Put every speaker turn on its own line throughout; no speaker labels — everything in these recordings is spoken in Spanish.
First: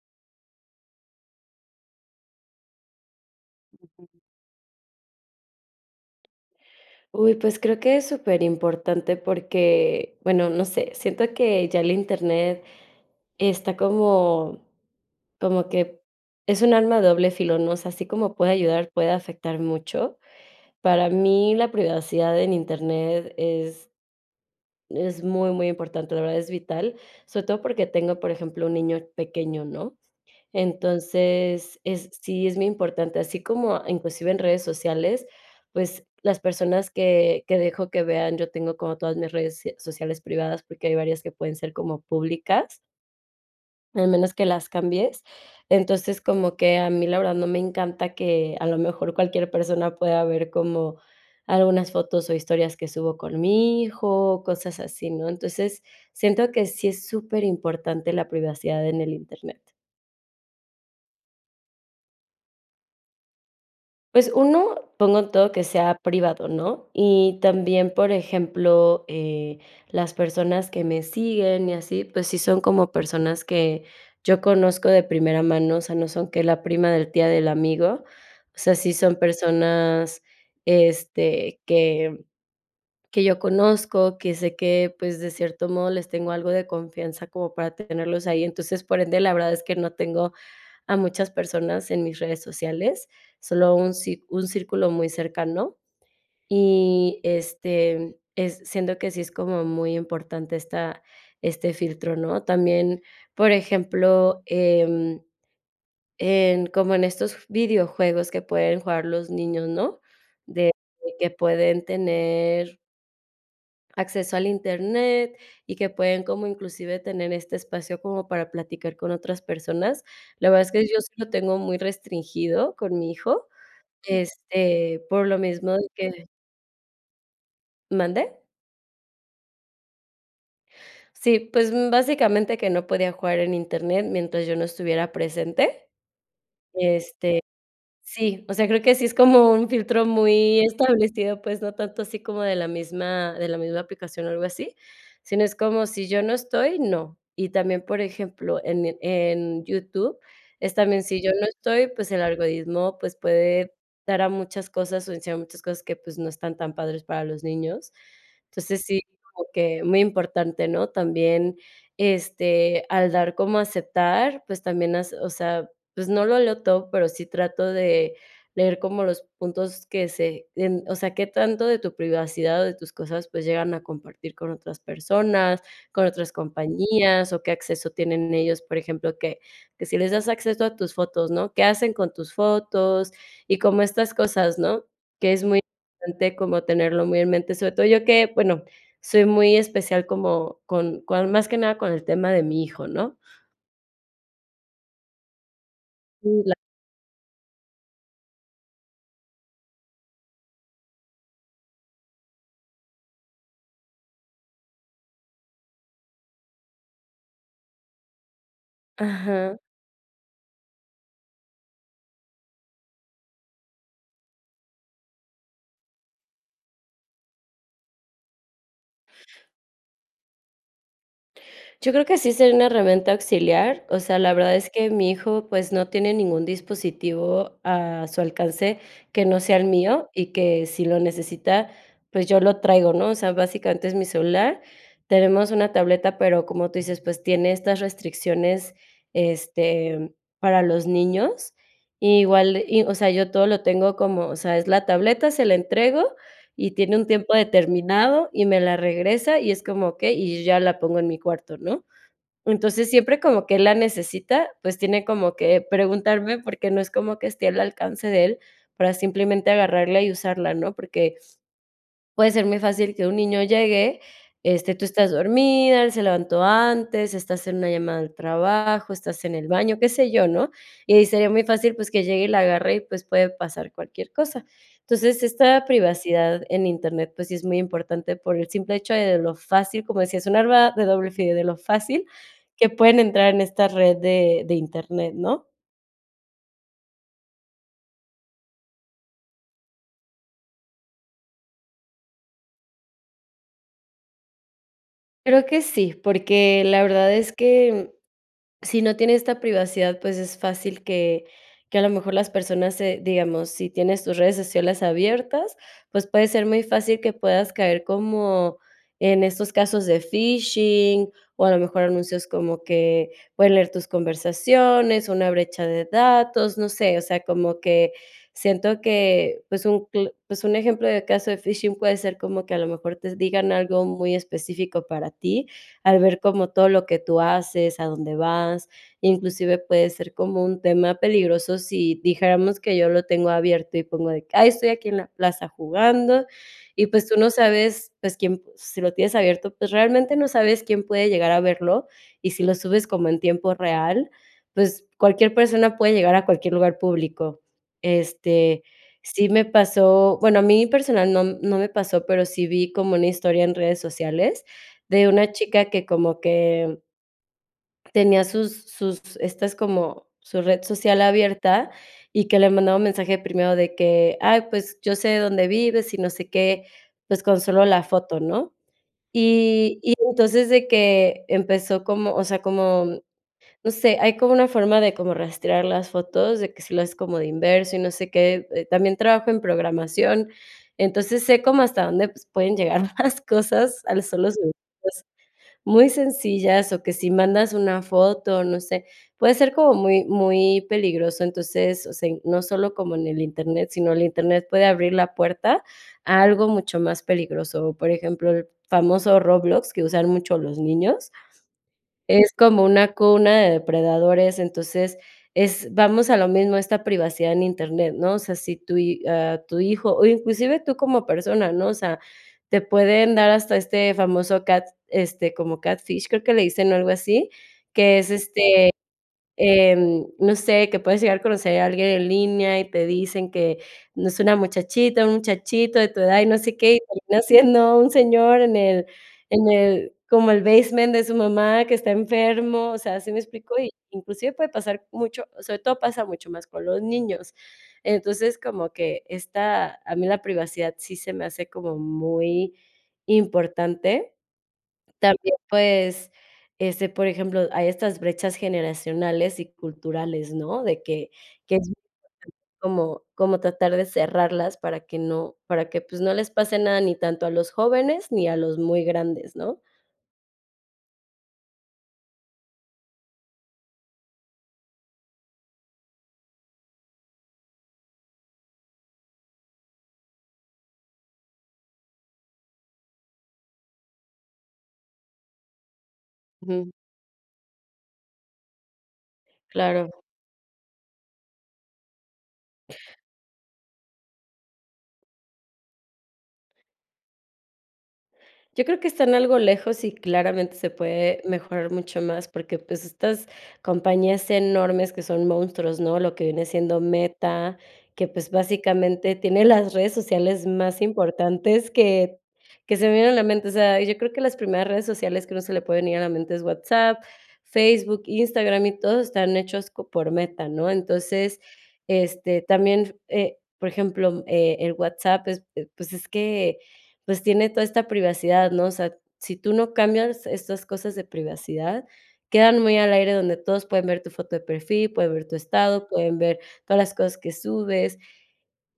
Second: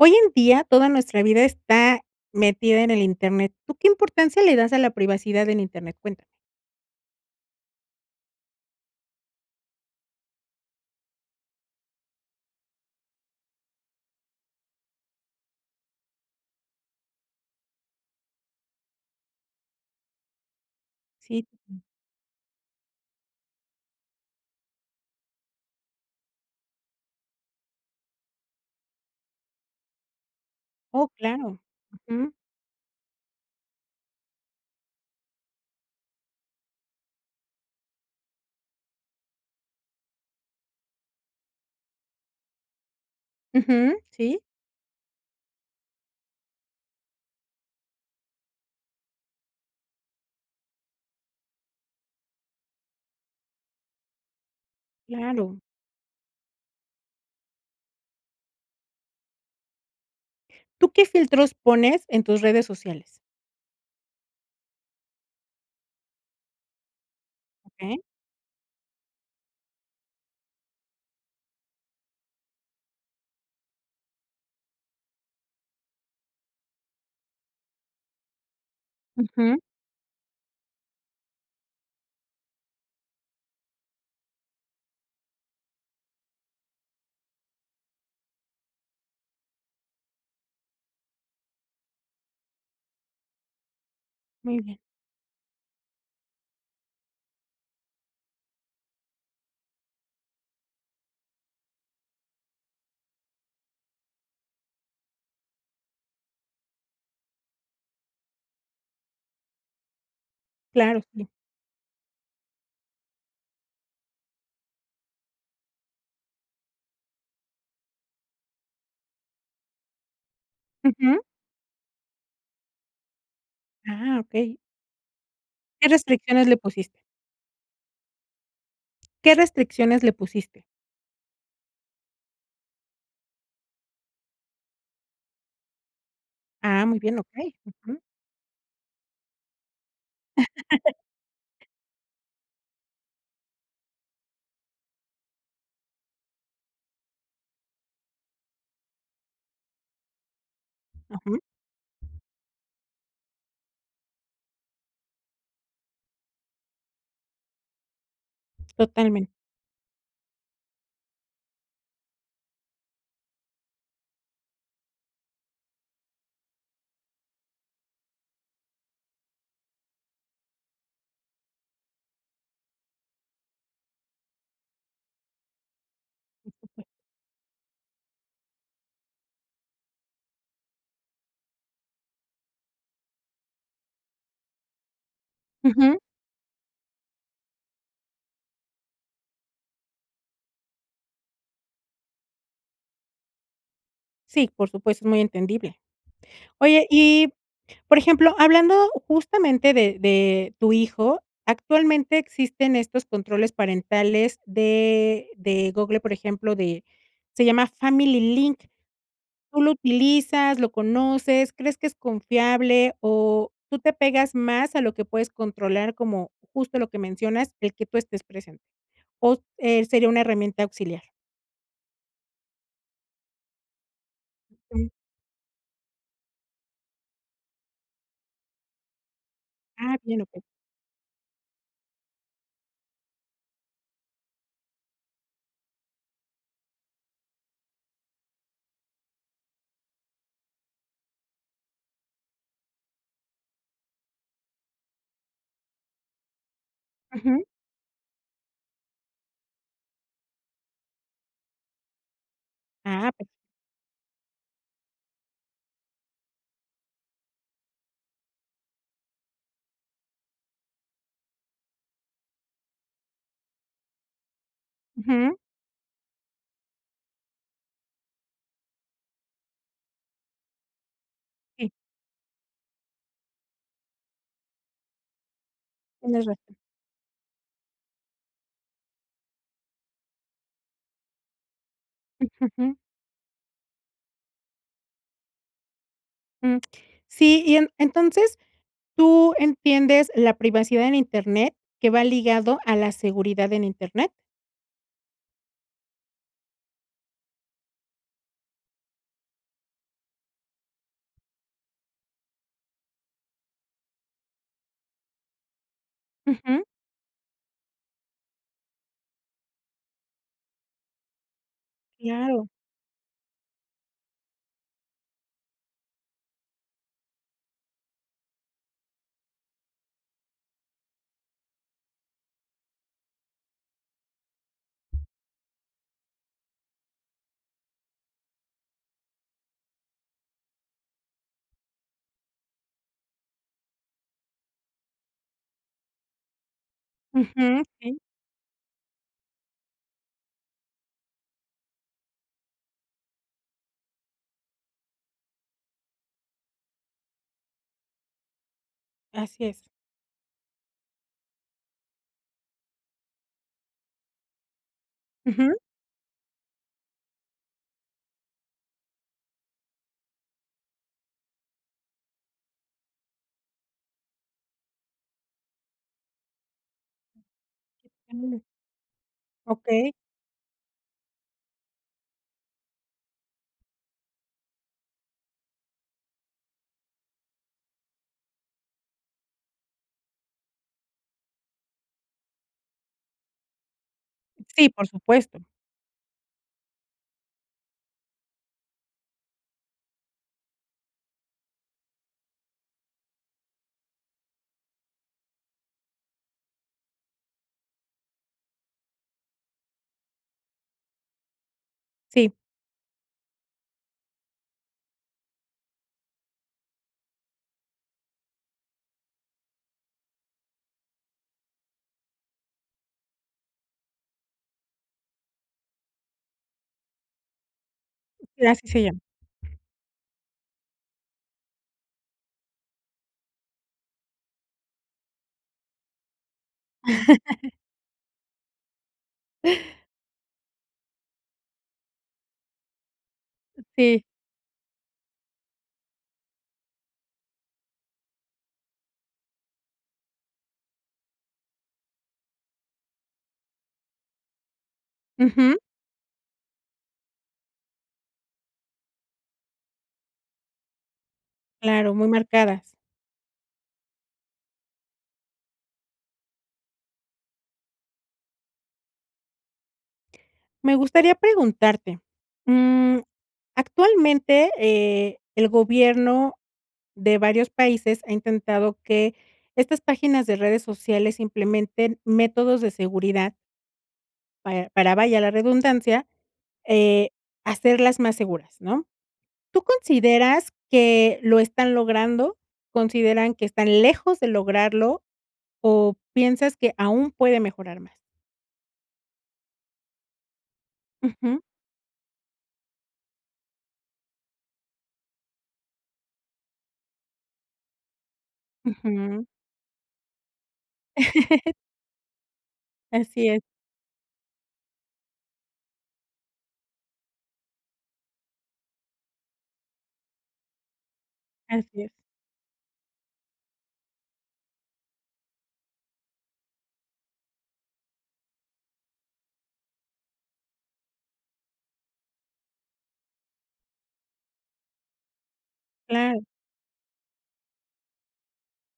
Hoy en día toda nuestra vida está metida en el Internet, ¿tú qué importancia le das a la privacidad en Internet?, cuéntame.
Uy, pues, creo que es superimportante porque, bueno, no sé, siento que ya el Internet está como como que es un arma doble filo, ¿no?, o sea, así como puede ayudar, puede afectar mucho. Para
Si.
mí, la privacidad en Internet es es muy, muy importante, de verdad, es vital. Sobre todo porque tengo por ejemplo un niño pequeño, ¿no?,
Oh, claro,
entonces, es
ujú.
sí es muy importante, así como, inclusive en redes sociales, pues, las personas que que dejo que vean yo tengo como todas mis redes se sociales privadas porque hay varias que pueden ser como públicas.
Ujú,
Al menos
sí.
que las cambies. Entonces como que a mí la verdad, no me encanta que a lo mejor cualquier persona pueda ver como, algunas fotos o historias que subo con mi hijo, cosas así, ¿no?,
Claro.
entonces, siento que sí es superimportante la privacidad en el Internet.
¿Tú qué filtros pones en tus redes sociales?
Pues 1, pongo todo que sea privado, ¿no? Y también,
Okey.
por ejemplo, eh, las personas que me siguen y así, pues sí son como personas que yo conozco de primera mano, o sea, no son que la prima de la tía del amigo, o sea, sí son
Ujú.
personas, este, que que yo conozco. Que sé que, pues, de cierto modo, les tengo algo de confianza como para tenerlos ahí. Entonces, por ende, la verdad es que no tengo a muchas personas en mis redes sociales. Solo un ci un
Muy bien.
círculo muy cercano. Y, este, es siento que sí es como muy importante esta este filtro, ¿no? También, por ejemplo, em, en como en estos videojuegos que pueden jugar los niños, ¿no? De
Claro, sí.
que pueden tener acceso al Internet y que pueden como inclusive tener este espacio como para platicar con otras personas. La verdad es que yo sí
Ujú.
lo tengo muy restringido con mi hijo,
Ah, okey.
este, por lo mismo de
¿Qué
que
restricciones le pusiste?
¿Mande?
¿Qué restricciones le pusiste?
Sí, pues, mm, básicamente que no podía jugar en Internet mientras yo no estuviera presente,
Ah, muy bien.
este,
Okey. Ujù.
sí, o sea, creo que sí es como un filtro muy establecido, pues, no tanto así como de la misma de la misma aplicación o algo así, sino es como si yo no estoy, no. Y también, por ejemplo, en mi en YouTube es también si yo
Ujú.
no estoy, pues el algoritmo, pues puede dar a muchas cosas o enseñar muchas cosas que, pues no están tan padres para los niños. Entonces sí,
Totalmente.
como que muy importante, ¿no? También, este, al dar como aceptar, pues también hace o sea, pues no lo leo todo, pero sí trato de leer como los puntos que se en o sea, qué tanto de tu privacidad o de tus cosas, pues llegan a compartir con otras personas, con otras compañías, o qué acceso tienen ellos. Por ejemplo, que que si les das acceso a tus fotos, ¿no? ¿Qué hacen con tus fotos? Y como estas cosas, ¿no? Que es muy
Ujú.
importante como tenerlo muy en mente. Sobre todo yo que, bueno, soy muy especial como con con más que nada con el tema de mi hijo, ¿no?
Sí, por supuesto, es muy entendible.
Mm, la
Oye, y, por ejemplo, hablando justamente de de tu hijo, actualmente existen estos controles parentales de de Google, por ejemplo, de se llama Family Link,
Ajá.
¿tú lo utilizas, lo conoces, crees que es confiable?, o, ¿tú te pegas más a lo que puedes controlar como, justo lo que mencionas, el que tú estés presente?, o s eh, ¿sería una herramienta auxiliar?
Yo creo que sí sería una herramienta auxiliar, o sea, la verdad es que
Ujú.
mi hijo, pues, no tiene ningún dispositivo a su alcance que no sea el
Ah,
mío,
bien,
y
okey.
que si lo necesita, pues, yo lo traigo, ¿no?, o sea, básicamente es mi celular. Tenemos una tableta, pero como tú dices, pues, tiene estas restricciones, este, para los niños. Igual, y o sea, yo todo lo tengo como, o sea, es la tableta, se la entrego y tiene un tiempo
Ujú.
determinado y me la regresa y es como: "Okey", y yo ya la pongo en mi cuarto, ¿no? Entonces,
Ah,
siempre
[unintelligible]
como que él la necesita, pues, tiene como que preguntarme, porque no es como que esté al alcance de él, para simplemente agarrarla y usarla, ¿no?, porque puede ser muy fácil que un niño llegue, este, tú estás
Ujú.
dormida, él se levantó antes, estás en una llamada del trabajo, estás en el baño, qué sé yo, ¿no?, y ahí sería muy
Sí.
fácil, pues, que llegue y la agarre y, pues, puede pasar cualquier cosa. Entonces, esta
Tienes
privacidad
razón.
en Internet, pues, sí es muy importante por el simple hecho de de lo fácil, como decía, es un arma de doble filo, de lo fácil,
Mm,
que
ujú.
pueden entrar en esta red de de Internet, ¿no?
Jum, sí y en en entonces, ¿tú entiendes la privacidad en Internet que va ligado a la seguridad en Internet?
Creo que sí, porque la verdad es que, si no tiene esta privacidad, pues, es fácil que que a lo mejor las personas se digamos, si tienes tus redes sociales abiertas, pues, puede ser muy
Ujú.
fácil que puedas caer como en esos casos de phishing, o, a lo mejor anuncios
Claro.
como que pueden leer tus conversaciones, una brecha de datos, no sé. O sea, como que siento que, pues, un cl pues un ejemplo de caso de phishing puede ser como que a lo mejor te digan algo muy específico para ti, al ver como todo lo que tú haces, a dónde vas. Inclusive puede ser como un tema peligroso si dijéramos que yo lo tengo abierto, y pongo de que: "Ay, estoy aquí en la plaza jugando", y pues, tú no
Ujú,
sabes,
sí.
pues, quién, si lo tienes abierto, pues, realmente no sabes quién puede llegar a verlo. Y si lo subes como en tiempo real, pues, cualquier persona puede llegar a cualquier lugar público. Este, sí
Asi
me
es.
pasó, bueno a mí personal no no me pasó, pero sí vi como una historia en redes sociales de una
Ujú.
chica que como que tenía sus sus estas como su red social abierta, y que le mandaba mensaje primero de que: "Ay, pues, yo sé de dónde vives y no sé qué", pues, con solo la foto,
[unintelligible]
¿no? Y
Okey.
y entonces de que empezó como, o sea, como, no sé, hay como una forma de como rastrear las fotos, de que si lo haces como de inverso y no sé qué, eh, también trabajo en programación. Entonces sé cómo hasta dónde pueden llegar las cosas a los solos [unintelligible]
Sí, por supuesto.
muy sencillas. O que si mandas una foto, no sé, puede ser como muy muy peligroso. Entonces, o sea, in no solo como en el internet, sino el internet puede abrir la puerta a algo mucho más peligroso. O por ejemplo, el famoso Roblox, que usan mucho los niños, es
Sí.
como una cuna de depredadores. Entonces, es vamos a lo mismo, esta privacidad en Internet, ¿no? O sea, si tu hi ah, tu hijo, o, inclusive tú como persona, ¿no? O sea, te pueden dar hasta este famoso cat, este, como Catfish creo que le dicen, o, algo así, que es,
Sí,
este,
así se llama.
em, no sé, que puedes llegar a conocer a alguien en línea, y te dicen que no es una muchachita, un muchachito de tu edad, y no sé qué. Y termina siendo un señor en el en el como el basement de su mamá que está enfermo, o sea, ¿sí me explico?
Sí.
Inclusive puede pasar mucho sobre todo pasa mucho más con los niños. Entonces, como que esta a mí la privacidad sí se me hace como muy importante. También,
Ujú.
pues, este, por ejemplo, hay estas brechas generacionales y culturales, ¿no? De que, que es muy
Claro, muy
importante
marcadas.
como como tratar de cerrarlas para que no para que, pues no les pase nada ni tanto a los jóvenes ni a los muy grandes, ¿no?
Me gustaría preguntarte, mm, actualmente, eh, el gobierno de varios países ha intentado que estas páginas de redes sociales implementen métodos de seguridad para para, vaya la redundancia,
Ujú.
eh, hacerlas más seguras, ¿no? ¿Tú
Claro.
consideras que lo están logrando? ¿Consideran que están lejos de lograrlo? O piensas que aún puede mejorar más.
Yo creo que están algo lejos y claramente se puede
Ujú.
mejorar mucho más, porque, pues, estas compañías enormes que son monstruos, ¿no? Lo que viene siendo Meta, que, pues, básicamente,
Ujú.
tiene las redes sociales más importantes que que se me vienen a la
Así es.
mente. O sea, yo creo que las primeras redes sociales que a uno se le pueden ir a la mente es WhatsApp, Facebook, Instagram y todo están hechos co por Meta, ¿no? Entonces,
Así es.
este, también, eh, por ejemplo, eh, el WhatsApp es, pues, es que, pues tiene toda esta privacidad, ¿no? O sea, si tú no cambias estas cosas de privacidad, quedan muy al aire donde todos pueden ver tu foto de perfil, pueden ver tu estado, pueden
Claro.
ver todas las cosas que subes.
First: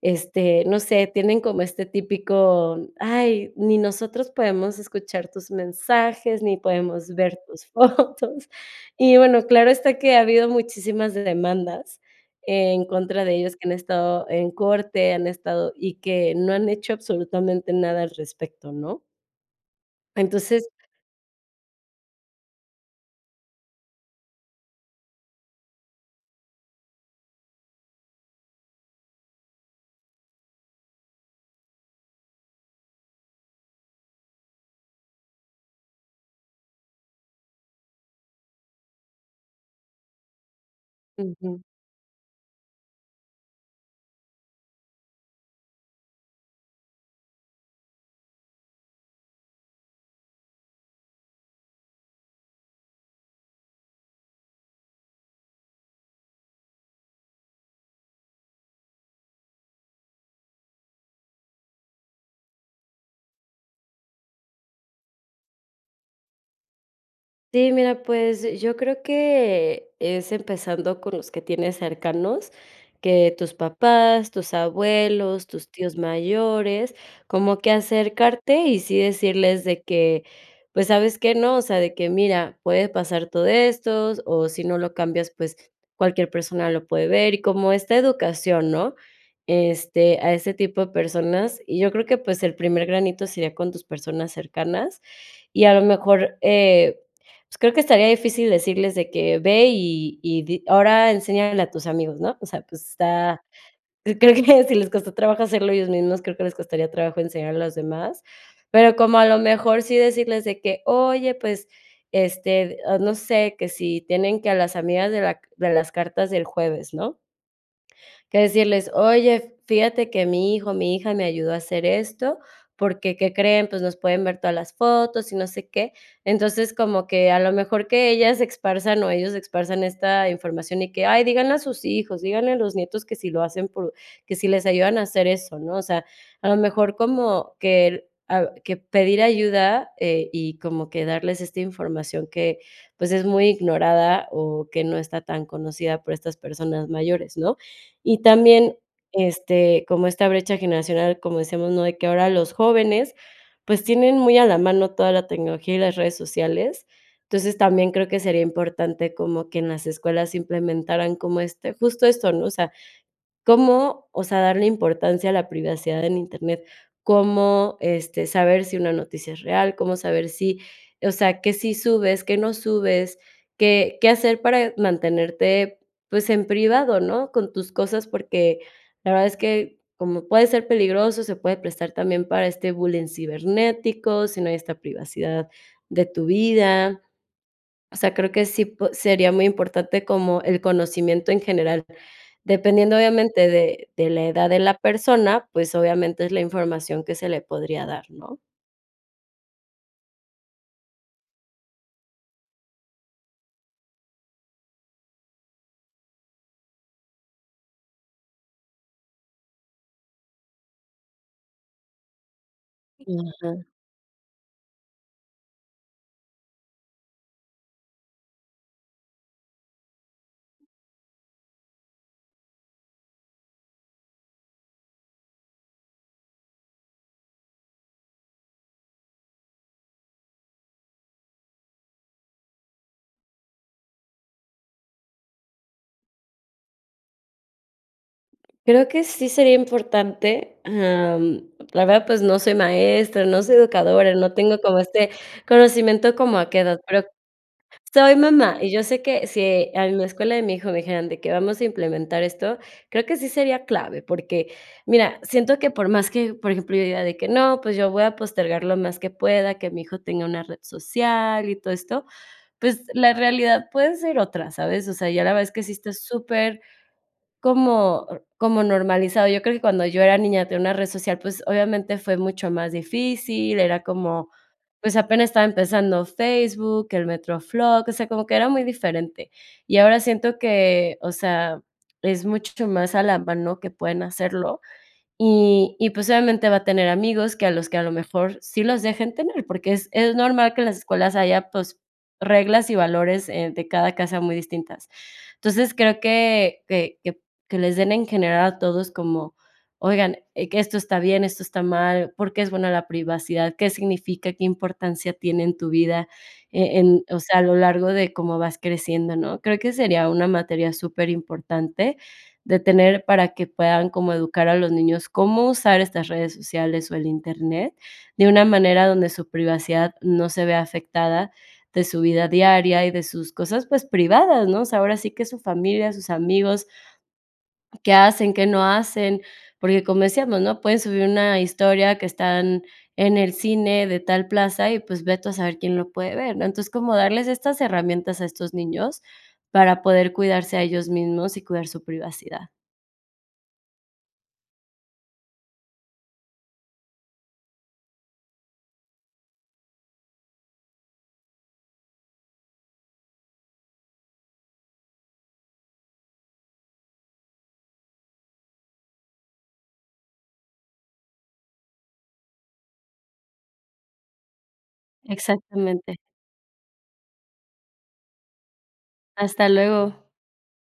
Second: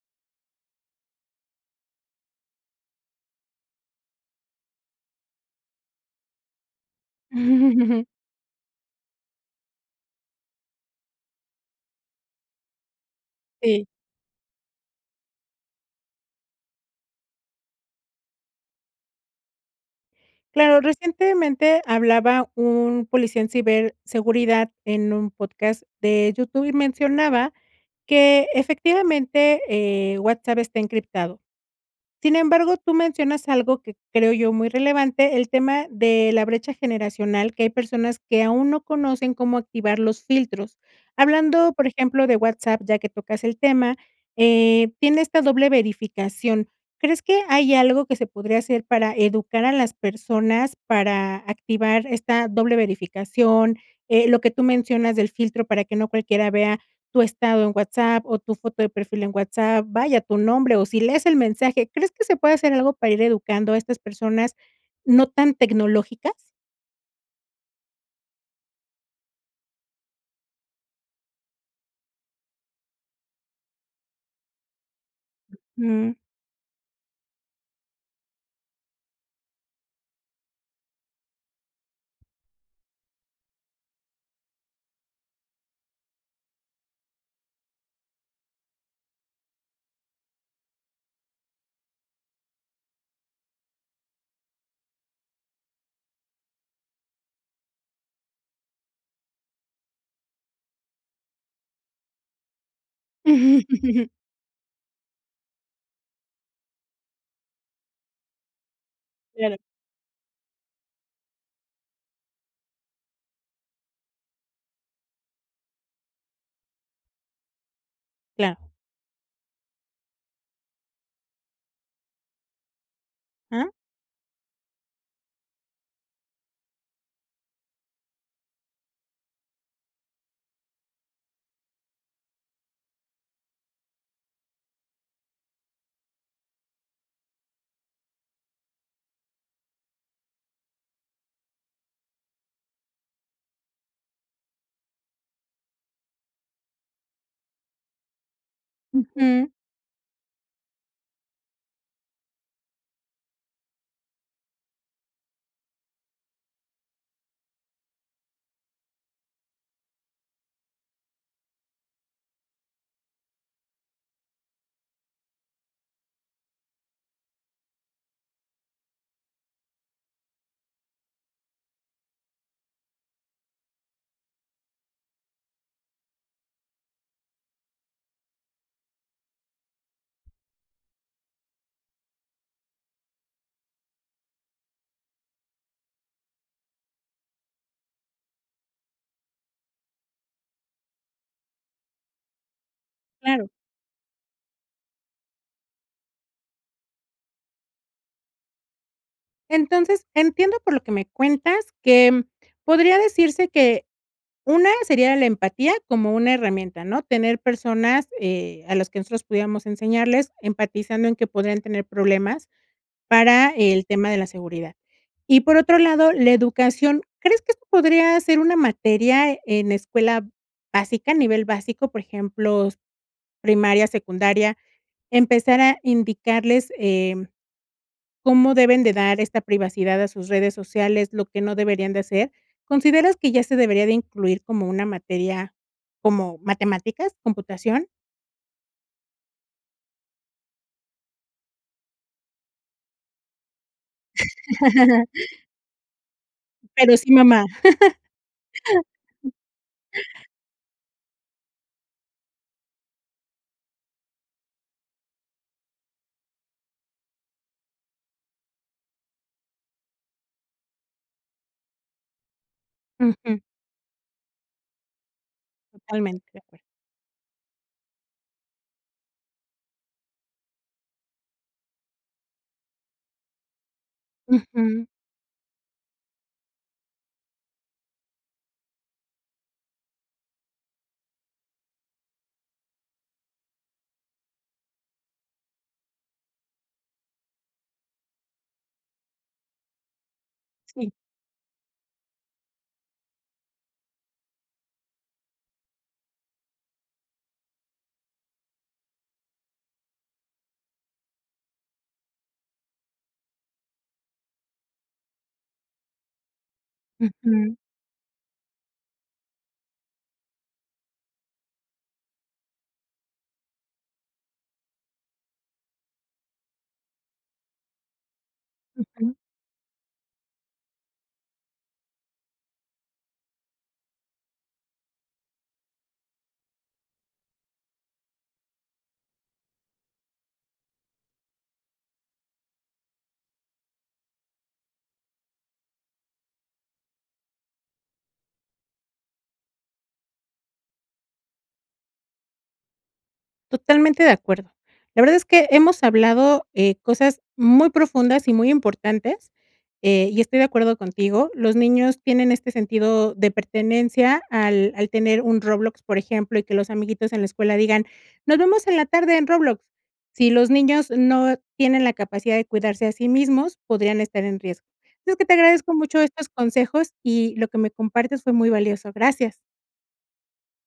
Este, no sé, tienen como este típico: "Ay, ni nosotros podemos escuchar tus mensajes, ni podemos ver tus fotos". Y bueno, claro está que ha habido muchísimas demandas en contra de ellos, que han
Sí.
estado en corte, han estado y que no han hecho absolutamente nada al respecto, ¿no? Entonces
Claro, recientemente hablaba un policía en ciberseguridad en un podcast de YouTube, y mencionaba que, efectivamente, eh, WhatsApp está encriptado. Sin embargo, tú mencionas algo que creo yo muy relevante, el tema de la brecha generacional, que hay personas que aún no conocen cómo activar los filtros.
Ujú.
Hablando, por ejemplo, de WhatsApp, ya que tocas el tema, eh, tiene esta doble verificación. ¿Crees que hay algo que se podría hacer para educar a las personas, para activar esta doble verificación? Eh, lo que tú mencionas del filtro para que no cualquiera vea tu estado en WhatsApp, o, tu foto de perfil en WhatsApp, vaya tu nombre, o, si lees el mensaje. ¿Crees que se puede hacer algo para ir educando a estas personas no tan tecnológicas?
Sí, mira, pues, eh yo creo que, es empezando con los que tienes cercanos, que tus papás, tus abuelos, tus tíos
Mm.
mayores, como que acercarte y sí decirles de que, pues, ¿sabes qué, no? O sea, de que: "Mira, puede pasar todo esto o si no lo cambias, pues, cualquier persona lo puede ver". Y como esta educación, ¿no? Este, a ese tipo de personas, y yo creo que, pues, el primer granito sería con tus personas cercanas, y a lo mejor, eh, pues, creo que estaría difícil decirles de que: "Ve, y y di ahora enséñale a tus amigos", ¿no? O sea, pues, está creo que si les costó trabajo hacerlo ellos mismos, creo que les costaría trabajo enseñar a los demás. Pero como a lo
Claro.
mejor sí decirles de que: "Oye, pues, este, o no sé, que si tienen que a las amigas de la c de las cartas del jueves", ¿no? Que
Claro.
decirles: "Oye, fíjate que mi hijo, mi hija me ayudó a hacer esto, porque, ¿qué creen?
Ah.
Pues, nos pueden ver todas las fotos y no sé qué". Entonces, como que a lo mejor que ellas se esparzan, o, ellos esparzan esta información, y que: "Ay, díganle a sus hijos, díganle a los nietos, que si lo hacen por que si les ayudan a hacer eso", ¿no? O sea, a lo mejor como que, ah, que pedir ayuda, eh, y como que darles esta información que, pues, es muy ignorada, o, que no está tan conocida por estas personas mayores, ¿no? Y también,
Ujú.
este, como esta brecha generacional, como decíamos, ¿no? De que ahora los jóvenes, pues, tienen muy a la mano toda la tecnología y las redes sociales. Entonces, también creo que sería importante como que en las escuelas implementaran como este, justo esto, ¿no? O sea, cómo, o sea, darle importancia a la privacidad en Internet, cómo, este, saber si una noticia es real, cómo saber si, o sea, qué sí subes, qué no subes, qué qué hacer, eh, para mantenerte, pues, en privado, ¿no? Con tus cosas, porque la verdad es que como puede ser peligroso, se puede prestar también para este bullying cibernético, si no hay esta privacidad de tu vida. O sea, creo que sí po sería muy importante como el conocimiento en general. Dependiendo obviamente
Claro.
de de la edad de la persona, pues, obviamente es la información que se le podría dar, ¿no?
Entonces, entiendo por lo que me cuentas que podría decirse que, una sería la empatía como una herramienta, ¿no?, tener personas, eh, a las que nosotros pudiéramos enseñarles, empatizando en que podrían tener problemas
Mm,
para
ajá.
el tema de la seguridad. Y por otro lado, la educación, ¿crees que esto podría ser una materia en escuela básica a nivel básico?, por ejemplos, primaria, secundaria, empezar a indicarles, em, ¿cómo deben de dar esta privacidad a sus redes sociales?, lo que no deberían de hacer, ¿consideras que ya se debería de incluir como una materia, como matemáticas, computación?
Creo que sí sería importante, em, la verdad, pues, no soy maestra, no soy educadora, no tengo como este conocimiento como a qué edad,
Pero
pero,
sí, mamá.
soy mamá y yo sé que si en la escuela de mi hijo me dijeran de que: "Vamos a implementar esto, creo que sí sería clave porque, mira, siento que por más que, por ejemplo, yo diga de que, no pues, yo voy a postergar lo más que pueda, que mi hijo tenga una red social y todo esto, pues, la
Ujú.
realidad puede ser otra, ¿sabes?, o sea, ya la verdad, es que sí está
Totalmente de acuerdo.
super como, n como normalizado. Yo creo que cuando yo era niña, tener una red social, pues obviamente fue mucho más difícil, era como,
Ujú.
pues, apenas estaba empezando Facebook, el MetroFlog, o sea, como que era muy diferente. Y ahora siento que, o sea, es mucho ch más alarma, ¿no?, que pueden hacerlo. Y y, pues, obviamente va a tener amigos que a los que a lo mejor sí los dejen tener, porque es es normal que las
Sí.
escuelas haya, pues, reglas y valores, eh, de cada casa muy distintas. Entonces, creo que que que les den en general, a todos como, oigan, que esto está bien, esto está mal, ¿por qué es buena la privacidad? ¿Qué significa? ¿Qué importancia tiene en tu vida?, eh, en, o sea, a lo
Ujú.
largo de cómo vas creciendo, ¿no?, creo que sería una materia súper importante de tener, para que puedan como educar a los niños, cómo usar estas redes sociales o el Internet, de una manera donde
Ujú.
su privacidad no se vea afectada, de su vida diaria y de sus cosas, pues, privadas, ¿no?, o sea, ahora sí que su familia, sus amigos, qué hacen, qué no hacen, porque como decíamos, ¿no?, pueden subir una historia que están en el cine de tal plaza y, pues, ve tú a saber quién lo puede ver, ¿no?, entonces, como darles estas herramientas a estos niños para poder cuidarse a ellos mismos y cuidar su privacidad.
Totalmente de acuerdo. La verdad es que hemos hablado, eh, cosas muy profundas y muy importantes, eh, y estoy de acuerdo contigo, los niños tienen este sentido de pertenencia al al tener un Roblox, por ejemplo, y que los amiguitos en la escuela digan: "Nos vemos en la tarde en Roblox", si los niños no tienen la capacidad de cuidarse a sí mismos, podrían estar en riesgo. Sabes que te agradezco
Exactamente.
mucho estos consejos y lo que me compartes fue muy valioso. Gracias.
Hasta luego.